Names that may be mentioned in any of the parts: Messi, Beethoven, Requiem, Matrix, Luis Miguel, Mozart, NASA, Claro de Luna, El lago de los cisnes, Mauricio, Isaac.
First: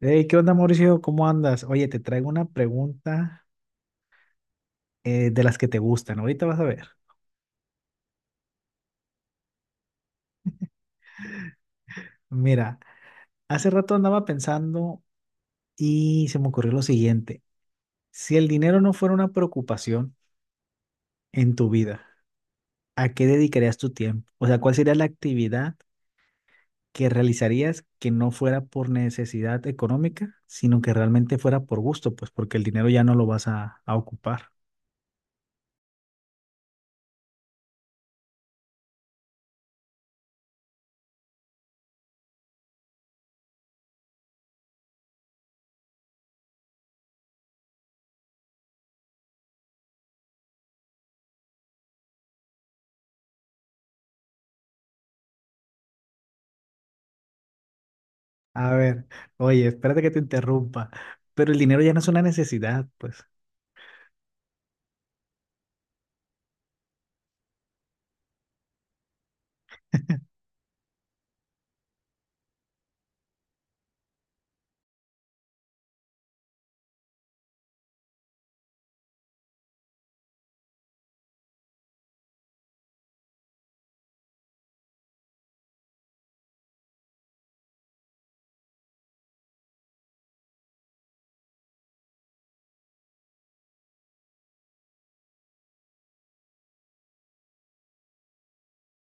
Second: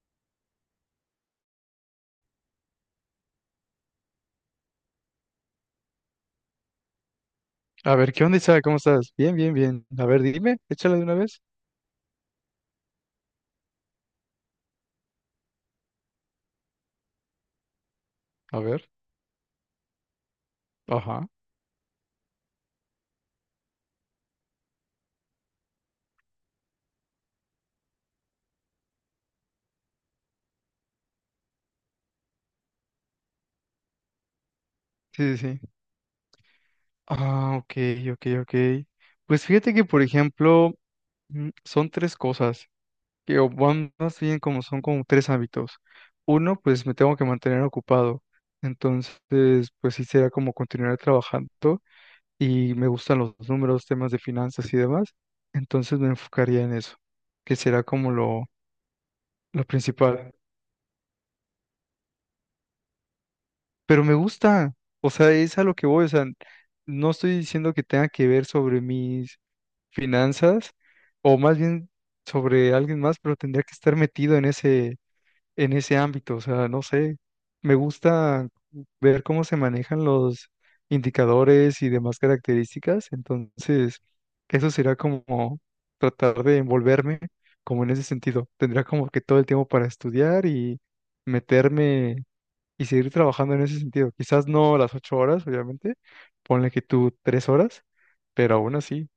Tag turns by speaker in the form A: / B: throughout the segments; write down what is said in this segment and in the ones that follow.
A: Hey, ¿qué onda, Mauricio? ¿Cómo andas? Oye, te traigo una pregunta de las que te gustan. Ahorita vas a ver.
B: A ver, ¿qué onda, Isaac? ¿Cómo estás? Bien, bien, bien. A ver, dime, échala de una vez.
A: Mira, hace rato andaba pensando y se me ocurrió lo siguiente. Si el
B: A
A: dinero
B: ver,
A: no fuera una preocupación
B: ajá.
A: en tu vida, ¿a qué dedicarías tu tiempo? O sea, ¿cuál sería la actividad que realizarías que no fuera por necesidad económica, sino que realmente fuera por gusto? Pues porque el dinero ya no lo vas a ocupar.
B: Sí, sí, sí. Ah, ok, ok, ok. Pues fíjate que, por ejemplo, son tres cosas, que o van más bien como son como tres hábitos. Uno, pues me tengo que mantener ocupado. Entonces, pues sí será como continuar trabajando y me gustan los números, temas de finanzas y demás. Entonces me enfocaría en eso, que será como
A: A ver,
B: lo
A: oye, espérate que te
B: principal.
A: interrumpa, pero el dinero ya no es una necesidad, pues.
B: Pero me gusta, o sea, es a lo que voy, o sea, no estoy diciendo que tenga que ver sobre mis finanzas o más bien sobre alguien más, pero tendría que estar metido en ese ámbito, o sea, no sé, me gusta ver cómo se manejan los indicadores y demás características, entonces eso será como tratar de envolverme como en ese sentido, tendría como que todo el tiempo para estudiar y meterme y seguir trabajando en ese sentido. Quizás no las 8 horas, obviamente, ponle que tú 3 horas, pero aún así,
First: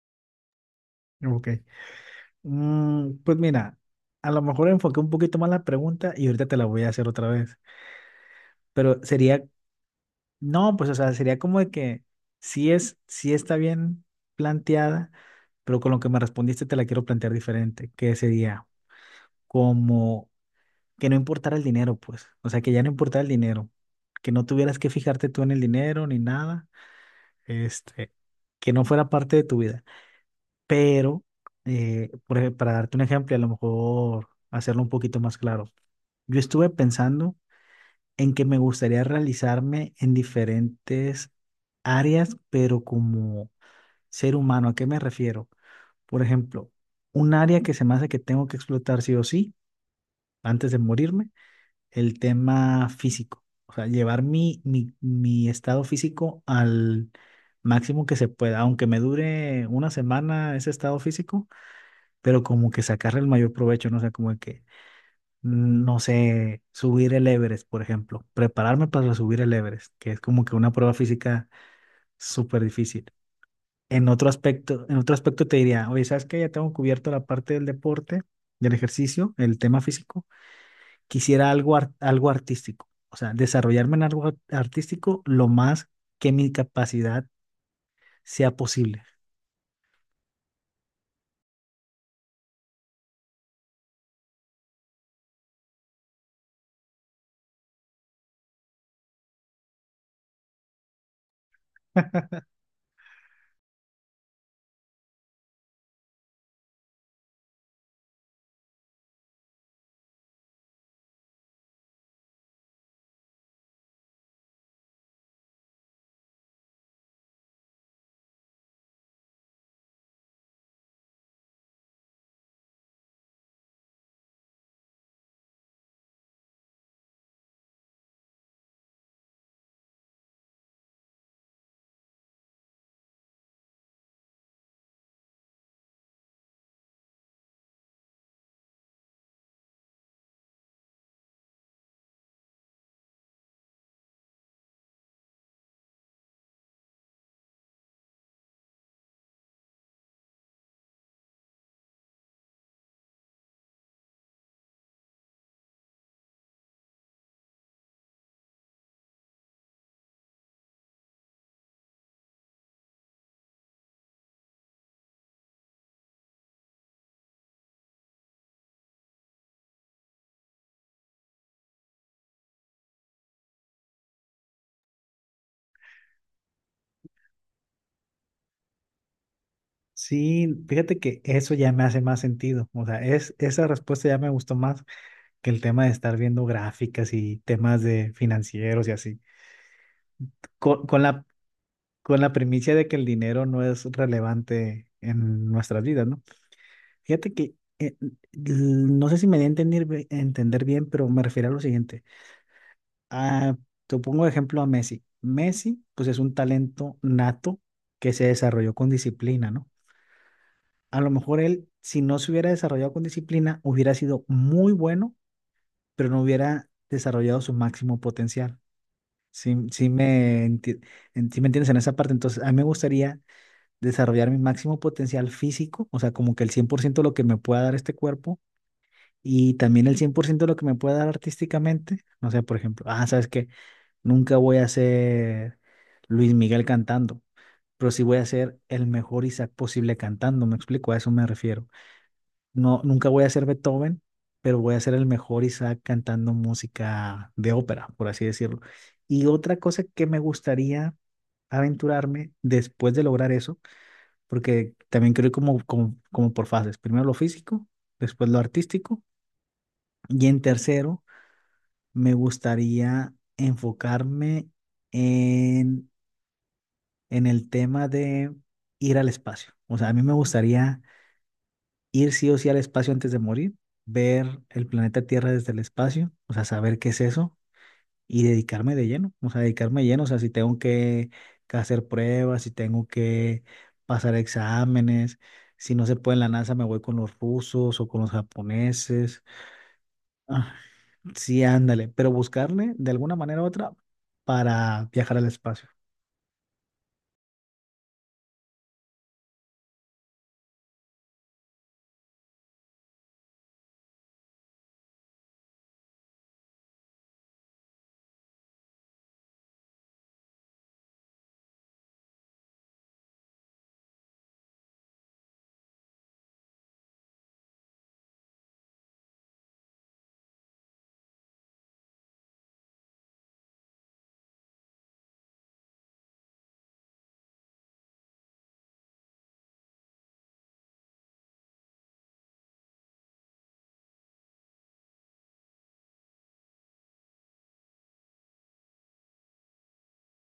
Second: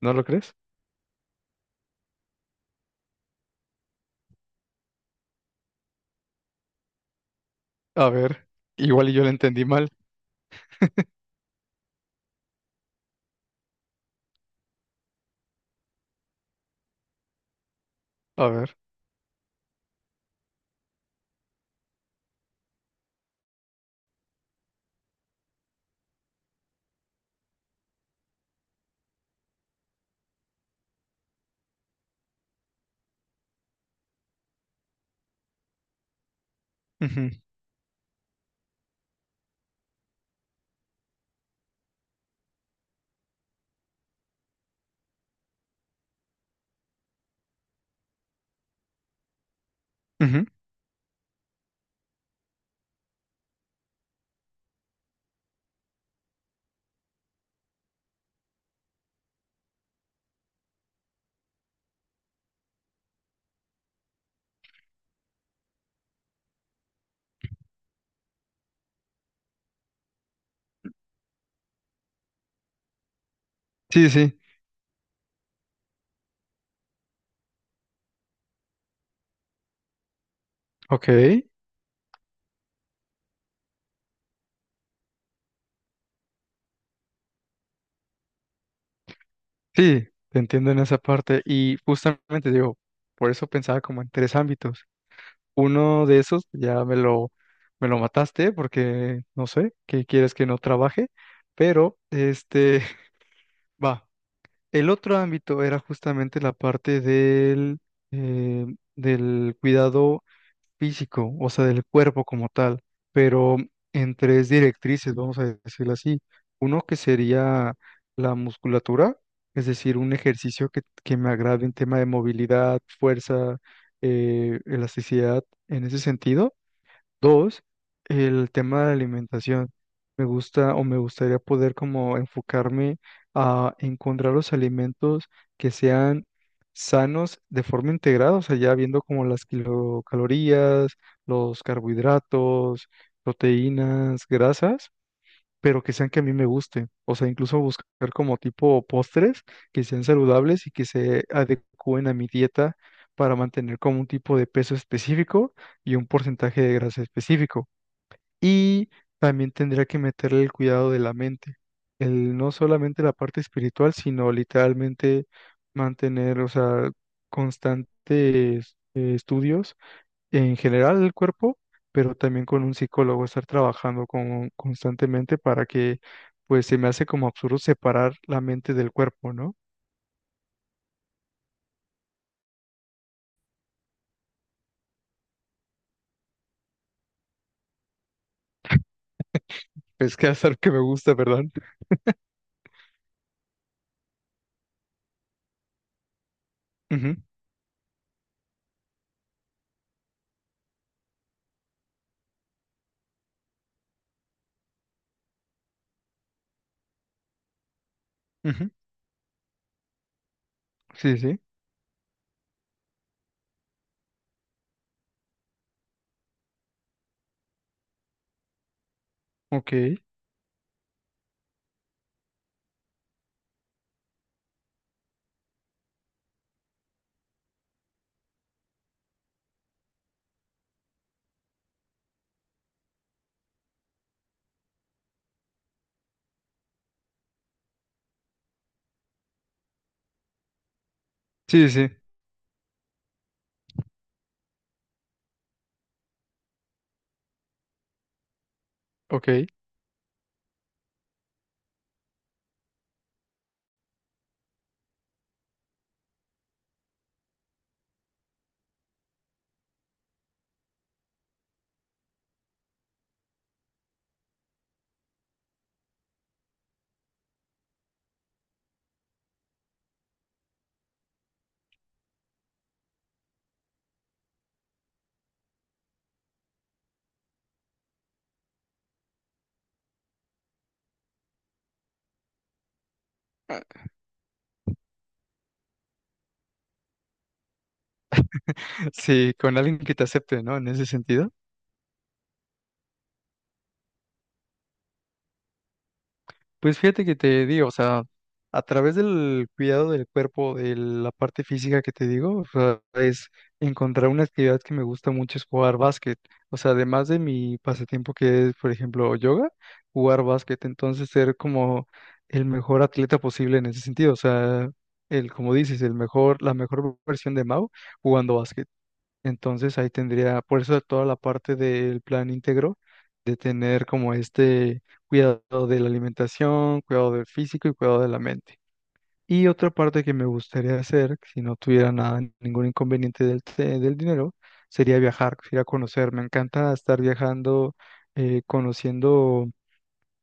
B: ¿no lo crees?
A: Ok. Pues mira, a lo mejor enfoqué un poquito más la pregunta y ahorita te la voy a hacer otra vez.
B: A ver,
A: Pero
B: igual y yo lo
A: sería,
B: entendí mal.
A: no, pues o sea, sería como de que sí es, sí está bien planteada, pero con lo que me respondiste te la quiero plantear diferente, que
B: A
A: sería
B: ver.
A: como que no importara el dinero, pues. O sea, que ya no importara el dinero, que no tuvieras que fijarte tú en el dinero ni nada, este, que no fuera parte de tu vida. Pero, para darte un ejemplo, y a lo mejor hacerlo un poquito más claro, yo estuve
B: Ujú,
A: pensando en que me gustaría realizarme en diferentes áreas, pero como ser humano, ¿a qué me refiero? Por ejemplo, un área que se me hace que tengo que explotar sí o sí,
B: ujú.
A: antes de morirme, el tema físico. O sea, llevar mi estado físico al máximo que se pueda, aunque me dure una semana ese estado físico, pero como que sacarle el mayor provecho, no sé, como de que, no sé, subir el Everest, por ejemplo, prepararme para subir el Everest, que es como que una prueba física súper difícil.
B: Sí, sí,
A: En otro aspecto te diría, oye, ¿sabes qué? Ya tengo cubierto la parte del deporte, del ejercicio, el tema físico,
B: ok.
A: quisiera algo artístico, o sea, desarrollarme en artístico lo más que mi capacidad sea posible.
B: Sí, te entiendo en esa parte. Y justamente digo, por eso pensaba como en tres ámbitos. Uno de esos ya me lo mataste porque no sé, que quieres que no trabaje, pero este, va. El otro ámbito era justamente la parte del, eh, del cuidado físico, o sea, del cuerpo como tal, pero en tres directrices, vamos a decirlo así. Uno que sería la musculatura, es decir, un ejercicio que me agrade en tema de movilidad, fuerza, elasticidad, en ese sentido. Dos, el tema de la alimentación. Me gusta o me gustaría poder como enfocarme a encontrar los alimentos que sean sanos de forma integrada, o sea, ya viendo como las kilocalorías, los carbohidratos, proteínas, grasas pero que sean que a mí me gusten. O sea, incluso buscar como tipo postres que sean saludables y que se adecúen a mi dieta para mantener como un tipo de peso específico y un porcentaje de grasa específico. Y también tendría que meterle el cuidado de la mente, el no solamente la parte espiritual, sino literalmente mantener, o sea, constantes estudios en general el cuerpo, pero también con un psicólogo, estar trabajando con, constantemente para que, pues se me hace como absurdo separar la mente del cuerpo, ¿no?
A: Sí, fíjate que eso ya me hace más sentido. O sea, esa respuesta ya me gustó más que el tema de estar viendo gráficas y temas de financieros y así,
B: Es que es algo que me
A: con, con
B: gusta,
A: la,
B: ¿verdad?
A: con la primicia de que el dinero no es relevante en nuestras vidas, ¿no?
B: Ujú,
A: Fíjate que, no sé si me di a entender bien, pero me refiero a lo siguiente. Ah, te pongo de ejemplo a Messi. Messi, pues es un talento nato que se
B: ujú,
A: desarrolló con disciplina, ¿no? A lo
B: sí, sí,
A: mejor él, si no se hubiera desarrollado con disciplina, hubiera sido muy bueno, pero no hubiera desarrollado su máximo potencial. Sí,
B: ok,
A: sí me enti- en- sí me entiendes en esa parte. Entonces, a mí me gustaría desarrollar mi máximo potencial físico, o sea, como que el 100% lo que me pueda dar este cuerpo y también el 100% lo que me pueda dar artísticamente. No sé, por ejemplo, ah, ¿sabes qué? Nunca voy a ser Luis Miguel cantando, pero sí voy a ser el mejor Isaac posible cantando, me explico, a eso me refiero.
B: sí, sí, sí.
A: No, nunca voy a ser Beethoven, pero voy a ser el mejor Isaac cantando música de ópera, por así decirlo. Y
B: Ok,
A: otra cosa que me gustaría aventurarme después de lograr eso, porque también creo como por fases. Primero lo físico, después lo artístico. Y en tercero, me gustaría enfocarme en, en el tema de ir al espacio. O sea, a mí me gustaría ir sí o sí al espacio antes de morir, ver el planeta Tierra desde el espacio, o sea, saber qué es eso y dedicarme de lleno, o sea, dedicarme de lleno, o sea, si tengo que hacer pruebas, si tengo que pasar exámenes, si no se puede en la NASA me voy con los rusos o con los japoneses.
B: sí, con alguien que te acepte,
A: Ah,
B: ¿no? En ese sentido.
A: sí, ándale, pero buscarle de alguna manera u otra para viajar al espacio.
B: Pues fíjate que te digo, o sea, a través del cuidado del cuerpo, de la parte física que te digo, o sea, es encontrar una actividad que me gusta mucho es jugar básquet. O sea, además de mi pasatiempo que es, por ejemplo, yoga, jugar básquet, entonces ser como el mejor atleta posible en ese sentido. O sea, el, como dices, el mejor, la mejor versión de Mau jugando básquet. Entonces ahí tendría, por eso toda la parte del plan íntegro, de tener como este cuidado de la alimentación, cuidado del físico y cuidado de la mente. Y otra parte que me gustaría hacer, si no tuviera nada, ningún inconveniente del, te- del dinero, sería viajar, ir a conocer. Me encanta estar viajando, conociendo.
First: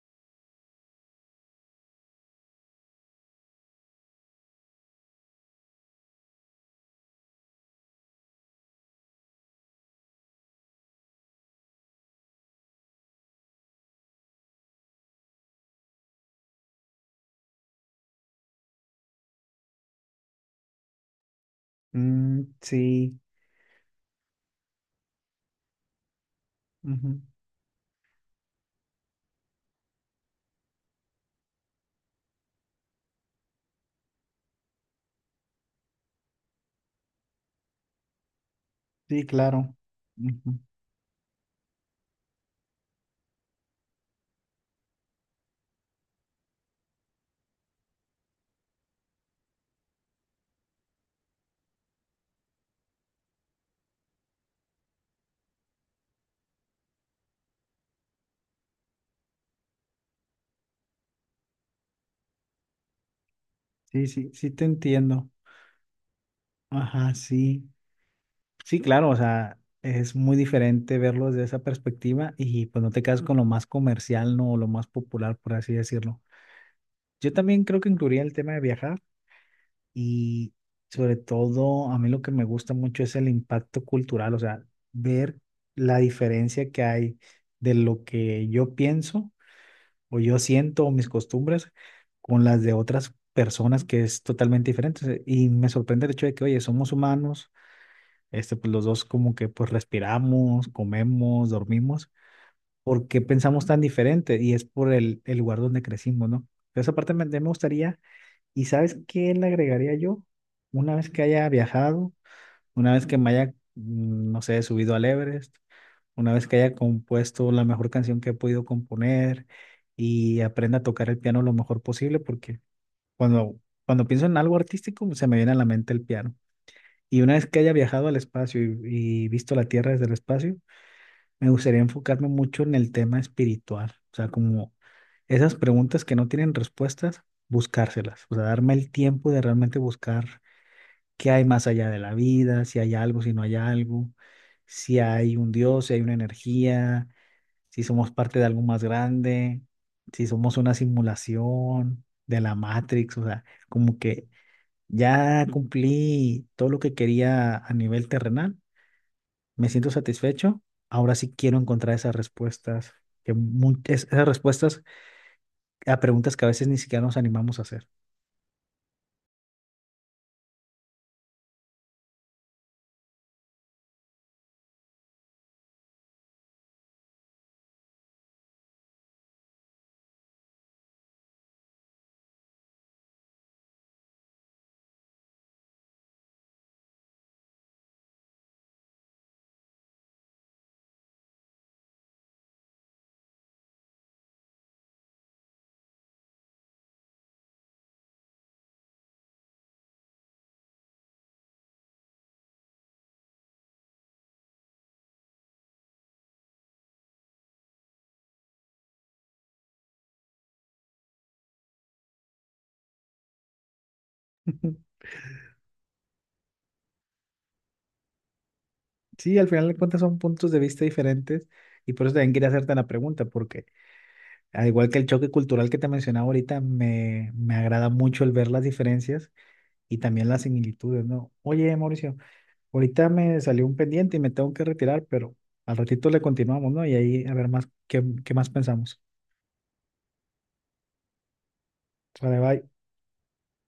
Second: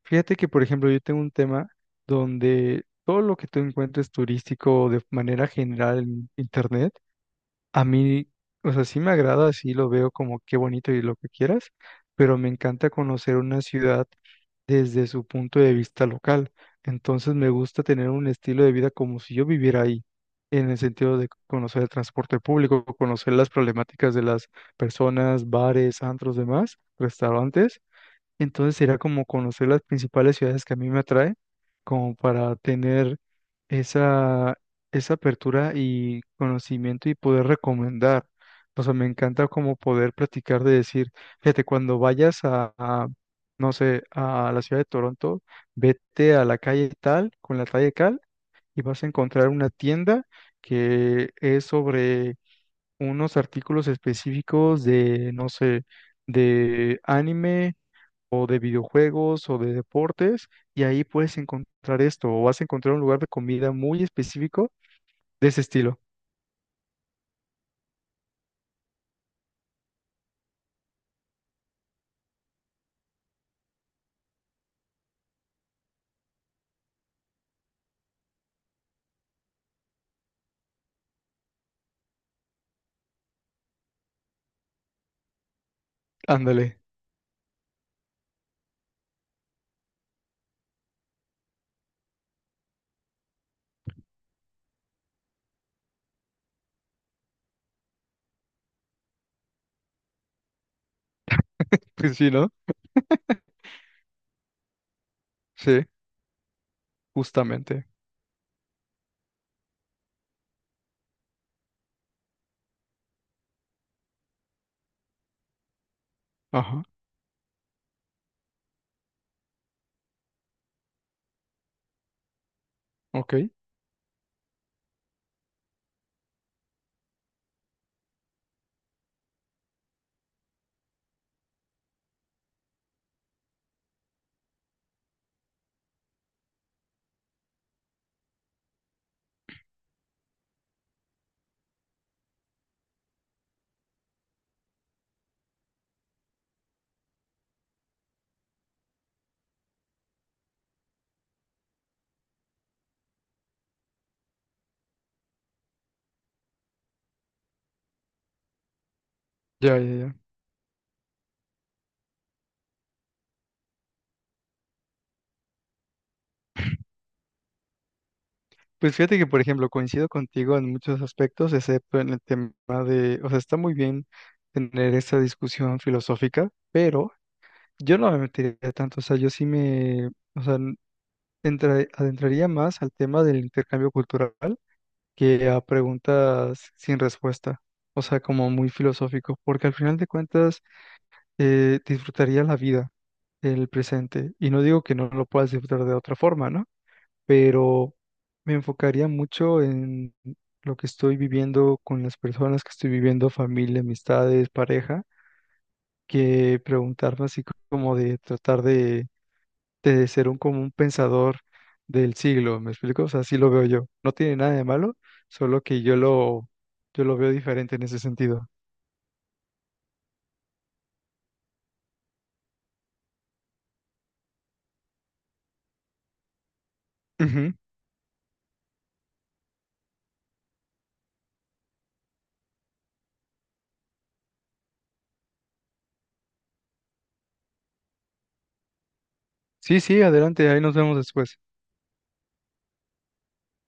B: Fíjate que, por ejemplo, yo tengo un tema donde todo lo que tú encuentres turístico de manera general en Internet, a mí, o sea, sí me agrada, sí lo veo como qué bonito y lo que quieras, pero me encanta conocer una ciudad desde su punto de vista local. Entonces me gusta tener un estilo de vida como si yo viviera ahí, en el sentido de conocer el transporte
A: Mm,
B: público,
A: sí.
B: conocer las problemáticas de las personas, bares, antros, demás,
A: Ujú.
B: restaurantes entonces era como conocer las principales ciudades que a mí me atrae, como para tener esa, esa apertura y conocimiento y poder recomendar. O sea, me
A: Sí,
B: encanta
A: claro.
B: como poder
A: Ujú.
B: practicar de decir, fíjate, cuando vayas a, no sé, a la ciudad de Toronto, vete a la calle tal, con la calle tal, y vas a encontrar una tienda que es sobre unos artículos específicos de, no sé, de anime o de videojuegos o de deportes, y ahí puedes encontrar esto, o vas a encontrar un lugar de comida muy
A: Sí, sí, sí te
B: específico
A: entiendo.
B: de ese estilo.
A: Ajá, sí. Sí, claro, o sea, es muy diferente verlo desde esa perspectiva y pues no te quedas con lo más comercial, no, o lo más popular, por así decirlo. Yo también creo que incluiría el tema de viajar y sobre todo a mí lo que me gusta mucho es el impacto cultural, o sea, ver la diferencia
B: Ándale,
A: que hay de lo que yo pienso o yo siento o mis costumbres con las de otras personas que es totalmente diferente. O sea, y me sorprende el hecho de que, oye, somos humanos, pues los dos como que pues respiramos, comemos, dormimos.
B: pues sí, ¿no?
A: ¿Por qué pensamos tan diferente? Y es por el lugar donde
B: Sí,
A: crecimos, ¿no? Pero esa parte me
B: justamente.
A: gustaría, ¿y sabes qué le agregaría yo? Una vez que haya viajado, una vez que me haya no sé, subido al Everest, una vez que haya
B: Ajá,
A: compuesto la mejor canción que he podido componer y aprenda a tocar el piano lo mejor posible, porque
B: ok,
A: cuando, cuando pienso en algo artístico, se me viene a la mente el piano. Y una vez que haya viajado al espacio y visto la Tierra desde el espacio, me gustaría enfocarme mucho en el tema espiritual. O sea, como esas preguntas que no tienen respuestas, buscárselas. O sea, darme el tiempo de realmente buscar qué hay más allá de la vida, si hay algo, si no hay algo, si hay un Dios, si hay una energía, si somos parte de algo más grande, si somos una simulación de la Matrix. O sea, como que ya cumplí todo lo que quería a nivel terrenal, me
B: ya,
A: siento
B: ya, ya.
A: satisfecho. Ahora sí quiero encontrar esas respuestas, esas respuestas a preguntas que a veces ni siquiera nos animamos a hacer.
B: Pues fíjate que, por ejemplo, coincido contigo en muchos aspectos, excepto en el tema de, o sea, está muy bien tener esta discusión filosófica, pero yo no me metería tanto, o sea, yo sí me, o sea, entra- adentraría más al tema del intercambio cultural que a preguntas sin respuesta, o sea, como muy filosófico, porque al final de cuentas disfrutaría la vida, el presente, y no digo que no lo puedas disfrutar de otra forma, ¿no? Pero me enfocaría mucho en lo que estoy viviendo con las personas que estoy viviendo, familia, amistades, pareja, que preguntarme así como de tratar de ser un como un pensador del siglo, ¿me explico? O sea, así lo veo yo. No tiene nada de malo, solo que yo lo veo diferente en ese sentido.
A: Sí, al final de cuentas son puntos de vista diferentes y por eso también quería hacerte la pregunta, porque al igual que el choque cultural que te mencionaba ahorita,
B: Ujú.
A: me agrada mucho el ver las diferencias y también las similitudes, ¿no? Oye, Mauricio, ahorita me salió un pendiente y me tengo que retirar, pero al ratito le continuamos, ¿no? Y ahí a ver más, qué más pensamos.
B: Sí, sí, adelante, ahí nos vemos después.
A: Sale, bye.